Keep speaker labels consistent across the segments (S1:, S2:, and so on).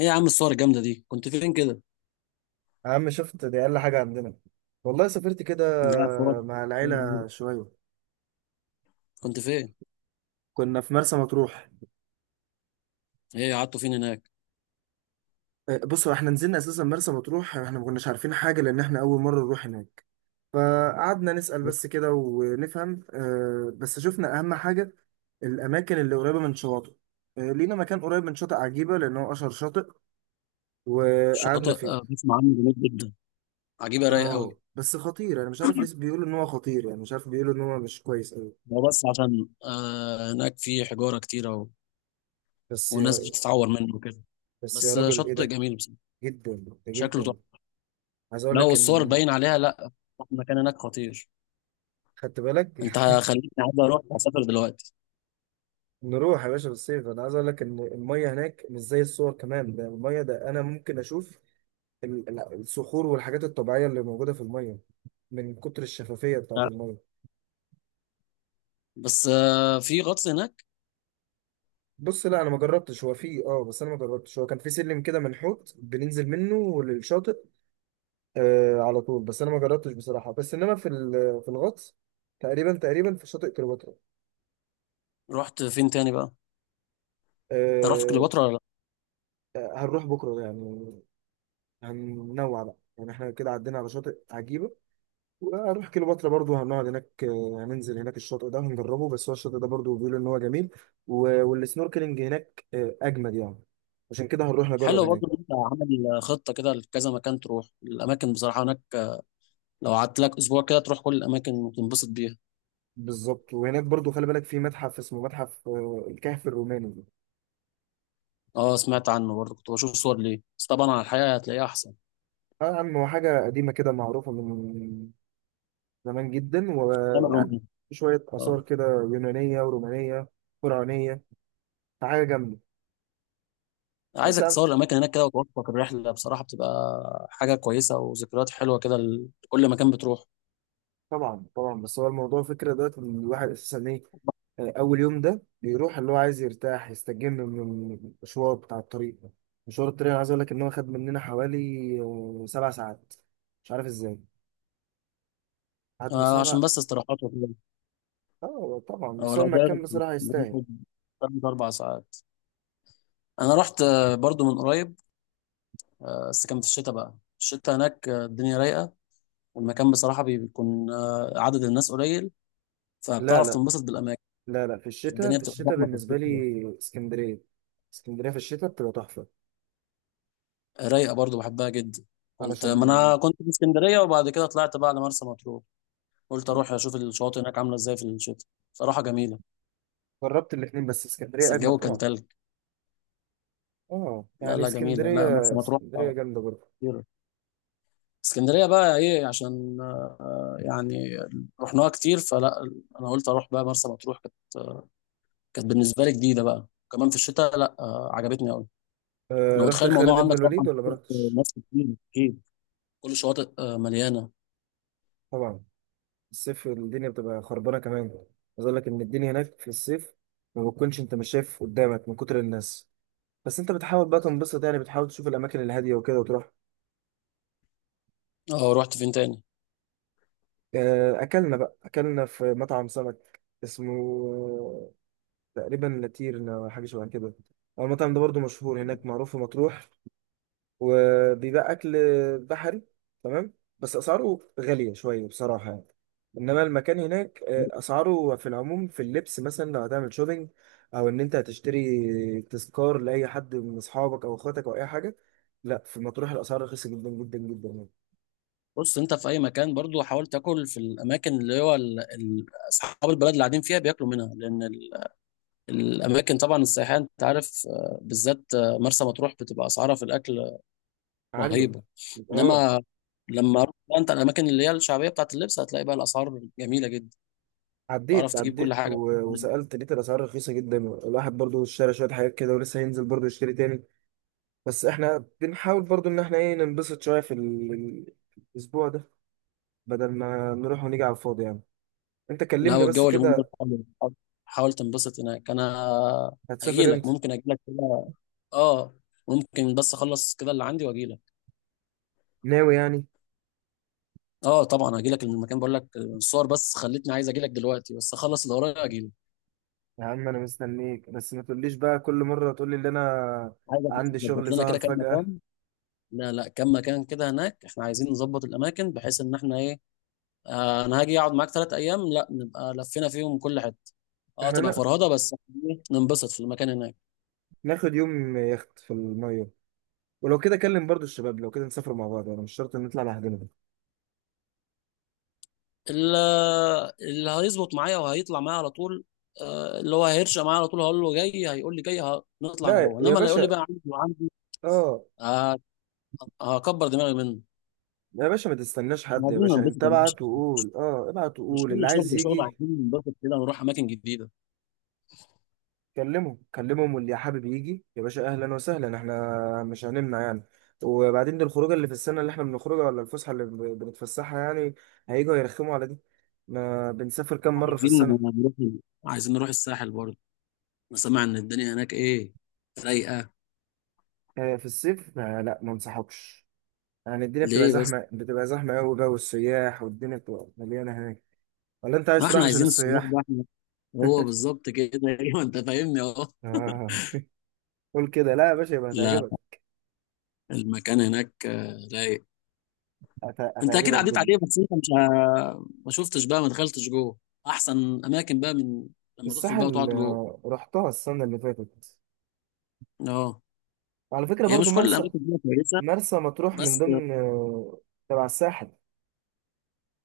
S1: ايه يا عم الصور الجامده دي، كنت فين كده؟
S2: يا عم، شفت دي أقل حاجة عندنا. والله سافرت كده
S1: لا صور
S2: مع
S1: صور
S2: العيلة
S1: إيه؟
S2: شوية.
S1: كنت فين؟
S2: كنا في مرسى مطروح.
S1: ايه، قعدتوا فين هناك؟
S2: بصوا، احنا نزلنا أساسا مرسى مطروح، احنا ما كناش عارفين حاجة لأن احنا أول مرة نروح هناك. فقعدنا نسأل بس كده ونفهم. بس شفنا أهم حاجة الأماكن اللي قريبة من شواطئ. لينا مكان قريب من شاطئ عجيبة لأن هو أشهر شاطئ
S1: شاطئ،
S2: وقعدنا فيه.
S1: بسمع عنه، جميل جدا. عجيبه، رايق قوي.
S2: اه، بس خطير. أنا مش عارف ليه بيقولوا إن هو خطير، يعني مش عارف، بيقولوا إن هو مش كويس أوي.
S1: هو بس عشان هناك في حجاره كتيره
S2: بس
S1: والناس
S2: يا
S1: بتتعور منه وكده.
S2: بس يا
S1: بس
S2: راجل، إيه
S1: شاطئ
S2: ده؟
S1: جميل بس.
S2: جدا
S1: شكله
S2: جدا.
S1: تحفه.
S2: عايز اقول
S1: لا،
S2: لك
S1: والصور
S2: ان،
S1: باين عليها، لا. المكان هناك خطير.
S2: خدت بالك؟
S1: انت خليتني عايز اروح اسافر دلوقتي.
S2: نروح يا باشا بالصيف. انا عايز اقول لك ان الميه هناك مش زي الصور، كمان ده الميه ده انا ممكن اشوف الصخور والحاجات الطبيعيه اللي موجوده في الميه، من كتر الشفافيه بتاعت
S1: لا،
S2: الميه.
S1: بس في غطس هناك؟
S2: بص، لا انا ما جربتش، هو في بس انا ما جربتش. هو كان في سلم كده منحوت بننزل منه للشاطئ على طول. بس انا ما جربتش بصراحه، بس انما في في الغطس تقريبا، تقريبا في شاطئ كليوباترا.
S1: رحت فين تاني بقى؟ انت رحت
S2: آه.
S1: كليوباترا ولا؟
S2: هنروح بكره يعني، هننوع بقى يعني. احنا كده عدينا على شاطئ عجيبة وهنروح كليوباترا برضو، هنقعد هناك. هننزل هناك، الشاطئ ده هنجربه، بس هو الشاطئ ده برضو بيقولوا ان هو جميل والسنوركلينج هناك اجمد يعني. عشان كده هنروح نجرب
S1: حلو برضه إن
S2: هناك.
S1: انت عامل خطه كده لكذا مكان، تروح الاماكن بصراحه هناك. لو قعدت لك اسبوع كده، تروح كل الاماكن وتنبسط بيها.
S2: بالظبط. وهناك برضو خلي بالك، في متحف اسمه متحف الكهف الروماني.
S1: اه، سمعت عنه برضه، كنت بشوف صور ليه، بس طبعا على الحقيقه هتلاقيها احسن.
S2: اه يا عم، هو حاجة قديمة كده معروفة من زمان جدا،
S1: ايام
S2: ويعني
S1: الرومية.
S2: شوية آثار
S1: اه،
S2: كده يونانية ورومانية، فرعونية. حاجة جامدة. بس
S1: عايزك
S2: يا عم.
S1: تصور الاماكن هناك كده وتوثق الرحله، بصراحه بتبقى حاجه كويسه وذكريات حلوه كده لكل مكان بتروح.
S2: طبعا طبعا، بس هو الموضوع فكرة دلوقتي ان الواحد اساسا ايه، اول يوم ده بيروح، اللي هو عايز يرتاح يستجم من المشوار بتاع الطريق ده. مشوار الطريق انا عايز اقول لك ان هو خد مننا حوالي، 7 ساعات. مش عارف ازاي قعدنا سبع.
S1: عشان بس استراحات وكده.
S2: اه طبعا،
S1: اه،
S2: بس هو
S1: لو
S2: المكان
S1: دايركت
S2: بصراحة يستاهل.
S1: بناخد ثلاث اربع ساعات. انا رحت برضه من قريب. بس كان في الشتاء بقى. الشتاء هناك، الدنيا رايقه. المكان بصراحة بيكون عدد الناس قليل.
S2: لا
S1: فبتعرف
S2: لا،
S1: تنبسط بالأماكن.
S2: لا لا، في الشتاء
S1: الدنيا
S2: في
S1: بتبقى
S2: الشتاء
S1: زحمة في
S2: بالنسبة
S1: الصيف
S2: لي
S1: كده.
S2: اسكندرية، اسكندرية في الشتاء بتبقى تحفة.
S1: رايقة برضو، بحبها جدا. كنت،
S2: علشان
S1: ما أنا كنت في اسكندرية، وبعد كده طلعت بقى على مرسى مطروح. قلت أروح أشوف الشواطئ هناك عاملة إزاي في الشتاء. صراحة جميلة.
S2: جربت الاتنين، بس
S1: بس
S2: اسكندرية أجمل
S1: الجو كان
S2: طبعا.
S1: تلج.
S2: اه،
S1: لا،
S2: يعني
S1: لا جميلة، لا مرسى
S2: اسكندرية،
S1: مطروح
S2: اسكندرية جامدة برضه.
S1: خطيرة. اسكندرية بقى إيه، عشان يعني رحناها كتير فلا. أنا قلت أروح بقى مرسى مطروح، آه، كانت بالنسبة لي جديدة بقى. كمان في الشتاء، لا عجبتني أوي. انا
S2: رحت
S1: متخيل الموضوع
S2: خالد بن
S1: عندك
S2: الوليد
S1: طبعا،
S2: ولا ما
S1: في
S2: رحتش؟
S1: مصر كتير اكيد. كل شواطئ مليانه.
S2: طبعا. الصيف الدنيا بتبقى خربانه كمان. عايز اقول لك ان الدنيا هناك في الصيف ما بتكونش، انت مش شايف قدامك من كتر الناس. بس انت بتحاول بقى تنبسط يعني، بتحاول تشوف الاماكن الهاديه وكده وتروح.
S1: اه، رحت فين تاني؟
S2: اكلنا في مطعم سمك اسمه تقريبا لاتيرنا، ولا حاجه شبه كده. هو المطعم ده برضو مشهور هناك، معروف في مطروح، وبيبقى اكل بحري تمام. بس اسعاره غاليه شويه بصراحه يعني. انما المكان هناك اسعاره في العموم، في اللبس مثلا لو هتعمل شوبينج او ان انت هتشتري تذكار لاي حد من اصحابك او اخواتك او اي حاجه، لا، في مطروح الاسعار رخيصه جدا جدا جدا يعني.
S1: بص، انت في اي مكان برضو حاول تاكل في الاماكن اللي هو اصحاب البلد اللي قاعدين فيها بياكلوا منها، لان الاماكن طبعا السياحيه، انت عارف بالذات مرسى مطروح بتبقى اسعارها في الاكل
S2: عاليه.
S1: رهيبه.
S2: اه،
S1: انما لما رحت بقى انت الاماكن اللي هي الشعبيه بتاعت اللبس، هتلاقي بقى الاسعار جميله جدا. تعرف
S2: عديت
S1: تجيب كل
S2: عديت
S1: حاجه.
S2: وسألت، لقيت الأسعار رخيصة جدا، الواحد برضو اشترى شوية حاجات كده ولسه هينزل برضو يشتري تاني. بس احنا بنحاول برضو إن احنا ايه، ننبسط شوية في الأسبوع ده، بدل ما نروح ونيجي على الفاضي يعني. انت
S1: لا،
S2: كلمني
S1: هو
S2: بس
S1: الجو اليومين دول
S2: كده،
S1: حلو. حاول حاول تنبسط هناك. انا
S2: هتسافر
S1: هجيلك،
S2: امتى؟
S1: ممكن اجيلك كده. اه، ممكن بس اخلص كده اللي عندي واجيلك.
S2: ناوي يعني.
S1: اه طبعا، هجيلك من المكان بقول لك، الصور بس خلتني عايز اجيلك دلوقتي، بس اخلص اللي ورايا اجيلك.
S2: يا عم انا مستنيك، بس ما تقوليش بقى كل مره تقولي ان انا
S1: عايزك بس
S2: عندي
S1: تظبط
S2: شغل
S1: لنا
S2: ظهر
S1: كده كام
S2: فجاه.
S1: مكان. لا لا، كام مكان كده هناك احنا عايزين نظبط الاماكن بحيث ان احنا ايه. انا هاجي اقعد معاك 3 ايام، لا نبقى لفينا فيهم كل حته. اه،
S2: احنا
S1: تبقى فرهضه بس. إيه، ننبسط في المكان هناك.
S2: ناخد يوم يخت في الميه، ولو كده كلم برضو الشباب، لو كده نسافر مع بعض، انا مش شرط ان نطلع لوحدنا.
S1: اللي, اللي هيظبط معايا وهيطلع معايا على طول، اللي هو هيرشق معايا على طول هقول له جاي، هيقول لي جاي، نطلع انا
S2: لا
S1: وهو،
S2: يا
S1: انما اللي يقول لي
S2: باشا.
S1: بقى عندي وعندي،
S2: اه.
S1: آه، هكبر دماغي منه.
S2: يا باشا ما تستناش
S1: إحنا
S2: حد، يا
S1: عايزين
S2: باشا انت
S1: ننبسط يا باشا،
S2: ابعت وقول، ابعت
S1: مش
S2: وقول
S1: كل
S2: اللي
S1: شغل
S2: عايز
S1: شغل،
S2: يجي.
S1: عايزين ننبسط كده ونروح اماكن جديده.
S2: كلمهم كلمهم، واللي يا حابب يجي، يا باشا اهلا وسهلا، احنا مش هنمنع يعني. وبعدين دي الخروجه اللي في السنه اللي احنا بنخرجها، ولا الفسحه اللي بنتفسحها يعني؟ هيجوا يرخموا على دي؟ ما بنسافر كام مره في
S1: عايزين نروح
S2: السنه.
S1: عايزين نروح الساحل برضه. انا سامع ان الدنيا هناك ايه، رايقه.
S2: في الصيف، ما، لا ما انصحكش يعني. الدنيا بتبقى
S1: ليه بس؟
S2: زحمه، بتبقى زحمه قوي بقى، والسياح والدنيا بتبقى مليانه هناك. ولا انت
S1: ما
S2: عايز تروح
S1: احنا
S2: عشان
S1: عايزين السياح
S2: السياح؟
S1: بقى احنا، هو بالظبط كده. ايوه انت فاهمني اهو.
S2: آه. قول كده، لا يا باشا، يبقى
S1: لا،
S2: هتعجبك.
S1: المكان هناك رايق. انت اكيد
S2: هتعجبك
S1: عديت
S2: جدا.
S1: عليه بس انت مش، ما شفتش بقى، ما دخلتش جوه احسن اماكن بقى من لما تدخل بقى وتقعد
S2: الساحل
S1: جوه.
S2: رحتها السنه اللي فاتت،
S1: اه.
S2: وعلى فكره
S1: هي
S2: برضو
S1: مش كل
S2: مرسى،
S1: الاماكن دي كويسه.
S2: مرسى مطروح من
S1: بس
S2: ضمن تبع الساحل.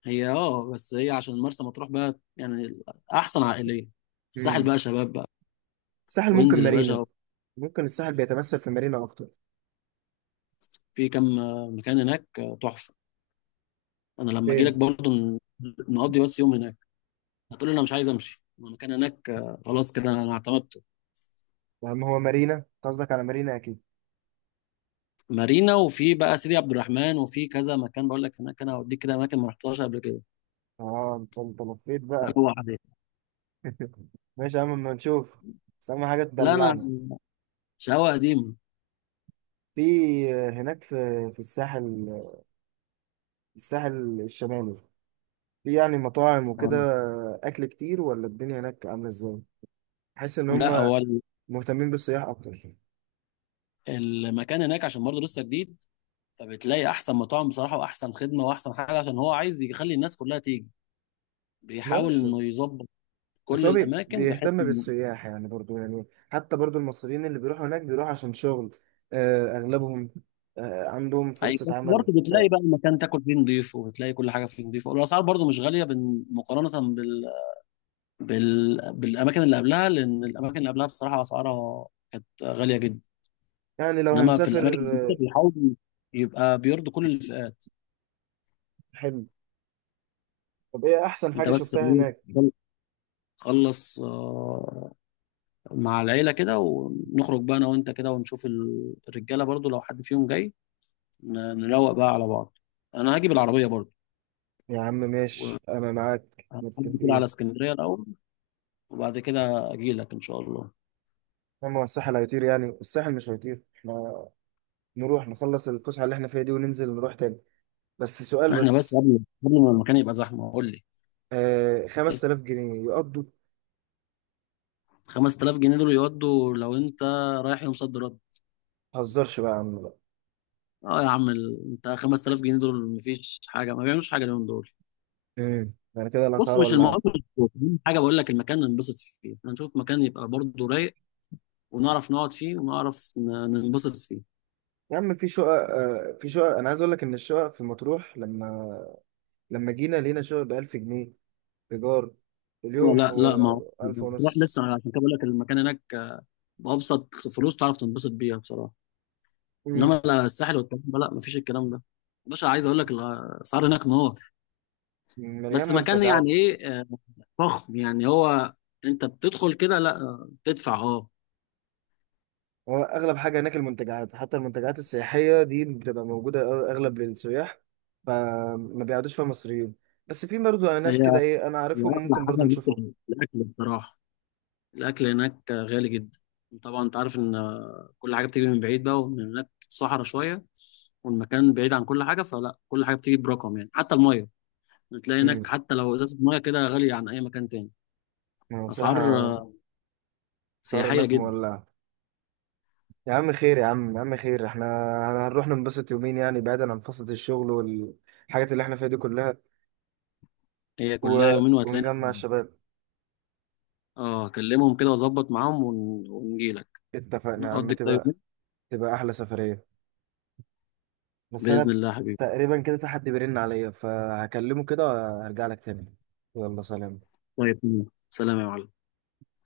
S1: بس هي عشان مرسى مطروح بقى يعني، احسن عائليه. الساحل
S2: مم.
S1: بقى شباب بقى.
S2: الساحل ممكن
S1: وانزل يا
S2: مارينا،
S1: باشا.
S2: ممكن الساحل بيتمثل في مارينا اكتر.
S1: في كم مكان هناك تحفه. انا لما اجي لك
S2: فين؟
S1: برضه نقضي بس يوم هناك، هتقول لي انا مش عايز امشي. ما المكان هناك، خلاص كده انا اعتمدته.
S2: يا عم، هو مارينا أنت قصدك، على مارينا اكيد.
S1: مارينا، وفي بقى سيدي عبد الرحمن، وفي كذا مكان بقول لك هناك، انا هوديك كده اماكن ما رحتهاش قبل كده.
S2: اه انت لفيت بقى.
S1: اروح عليه.
S2: ماشي يا عم، اما نشوف، بس اهم حاجه
S1: لا انا
S2: تدلعنا.
S1: شقاوه قديمه.
S2: في، هناك في الساحل، الساحل الشمالي، في يعني مطاعم وكده
S1: آه.
S2: اكل كتير، ولا الدنيا هناك عامله ازاي؟ بحس ان
S1: لا
S2: هم
S1: هو
S2: مهتمين بالسياح اكتر.
S1: المكان هناك عشان برضه لسه جديد، فبتلاقي احسن مطاعم بصراحه واحسن خدمه واحسن حاجه عشان هو عايز يخلي الناس كلها تيجي. بيحاول
S2: معرفش،
S1: انه يظبط
S2: بس
S1: كل
S2: هو
S1: الاماكن بحيث
S2: بيهتم
S1: انه
S2: بالسياح يعني برضو يعني. حتى برضو المصريين اللي بيروحوا هناك بيروحوا عشان شغل، أغلبهم، عندهم
S1: اي،
S2: فرصة
S1: بس
S2: عمل.
S1: برضه بتلاقي بقى المكان تاكل فيه نضيف وبتلاقي كل حاجه فيه نضيفه، والاسعار برضه مش غاليه مقارنه بالاماكن اللي قبلها، لان الاماكن اللي قبلها بصراحه اسعارها كانت غاليه جدا.
S2: يعني لو
S1: انما في
S2: هنسافر.
S1: الاماكن الجديده بيحاولوا يبقى بيرضوا كل الفئات.
S2: حلو. طب إيه أحسن
S1: انت
S2: حاجة
S1: بس
S2: شفتها هناك؟
S1: خلص مع العيلة كده، ونخرج بقى انا وانت كده ونشوف الرجالة برضو، لو حد فيهم جاي نروق بقى على بعض. انا هاجي بالعربية برضو.
S2: يا عم ماشي، أنا معاك،
S1: هعدي كده على
S2: متفقين.
S1: اسكندرية الاول، وبعد كده اجي لك ان شاء الله.
S2: أما هو الساحل هيطير، يعني الساحل مش هيطير، إحنا نروح نخلص الفسحة اللي إحنا فيها دي وننزل نروح تاني. بس سؤال
S1: احنا بس
S2: بس،
S1: قبل ما المكان يبقى زحمة، قول لي.
S2: 5000 جنيه يقضوا؟
S1: 5000 جنيه دول يودوا، لو انت رايح يوم صد رد؟
S2: متهزرش بقى يا عم بقى.
S1: اه يا عم، انت 5000 جنيه دول مفيش حاجة، ما بيعملوش حاجة اليوم دول.
S2: مم. يعني كده
S1: بص،
S2: الأسعار،
S1: مش
S2: ولا؟
S1: المهم حاجه بقول لك، المكان ننبسط فيه هنشوف مكان يبقى برضه رايق ونعرف نقعد فيه ونعرف ننبسط فيه.
S2: يا عم في شقق انا عايز اقول لك ان الشقق في مطروح، لما جينا لقينا شقق ب 1000 جنيه، ايجار اليوم،
S1: لا لا، ما هو
S2: و1000
S1: تروح
S2: ونص.
S1: لسه، أنا عشان كده بقول لك المكان هناك بأبسط فلوس تعرف تنبسط بيها بصراحة.
S2: مم.
S1: انما لا، الساحل والكلام ده، لا مفيش الكلام ده. باشا عايز اقول لك الاسعار هناك نار.
S2: مليان
S1: بس مكان يعني
S2: منتجعات.
S1: ايه، فخم يعني هو. انت بتدخل كده، لا بتدفع اه.
S2: هو اغلب حاجه هناك المنتجعات، حتى المنتجعات السياحيه دي بتبقى موجوده اغلب للسياح، فما بيقعدوش فيها مصريين. بس في برضه
S1: هي
S2: ناس كده ايه انا
S1: هي
S2: عارفهم،
S1: اغلى
S2: ممكن
S1: حاجه
S2: برضه نشوفهم.
S1: هناك الاكل بصراحه. الاكل هناك غالي جدا. طبعا انت عارف ان كل حاجه بتيجي من بعيد بقى ومن هناك صحراء شويه، والمكان بعيد عن كل حاجه، فلا كل حاجه بتيجي برقم يعني، حتى الميه بتلاقي
S2: مم.
S1: هناك حتى لو ازازه ميه كده غاليه عن اي مكان تاني.
S2: يعني
S1: اسعار
S2: بصراحه، صار
S1: سياحيه
S2: هناك
S1: جدا.
S2: مولع. يا عم خير، يا عم، يا عم خير، احنا هنروح ننبسط يومين يعني، بعيدا عن فصلة الشغل والحاجات اللي احنا فيها دي كلها.
S1: هي كلها
S2: و...
S1: يومين وهتلاقينا
S2: ونجمع
S1: عندك.
S2: الشباب.
S1: اه، اكلمهم كده واظبط معاهم ونجيلك.
S2: اتفقنا يا عم،
S1: نقضي كده
S2: تبقى،
S1: يومين،
S2: تبقى احلى سفرية. بس
S1: باذن
S2: انا
S1: الله يا حبيبي.
S2: تقريبا كده في حد بيرن عليا فهكلمه كده وهرجع لك تاني. يلا سلام.
S1: طيب. سلام يا معلم.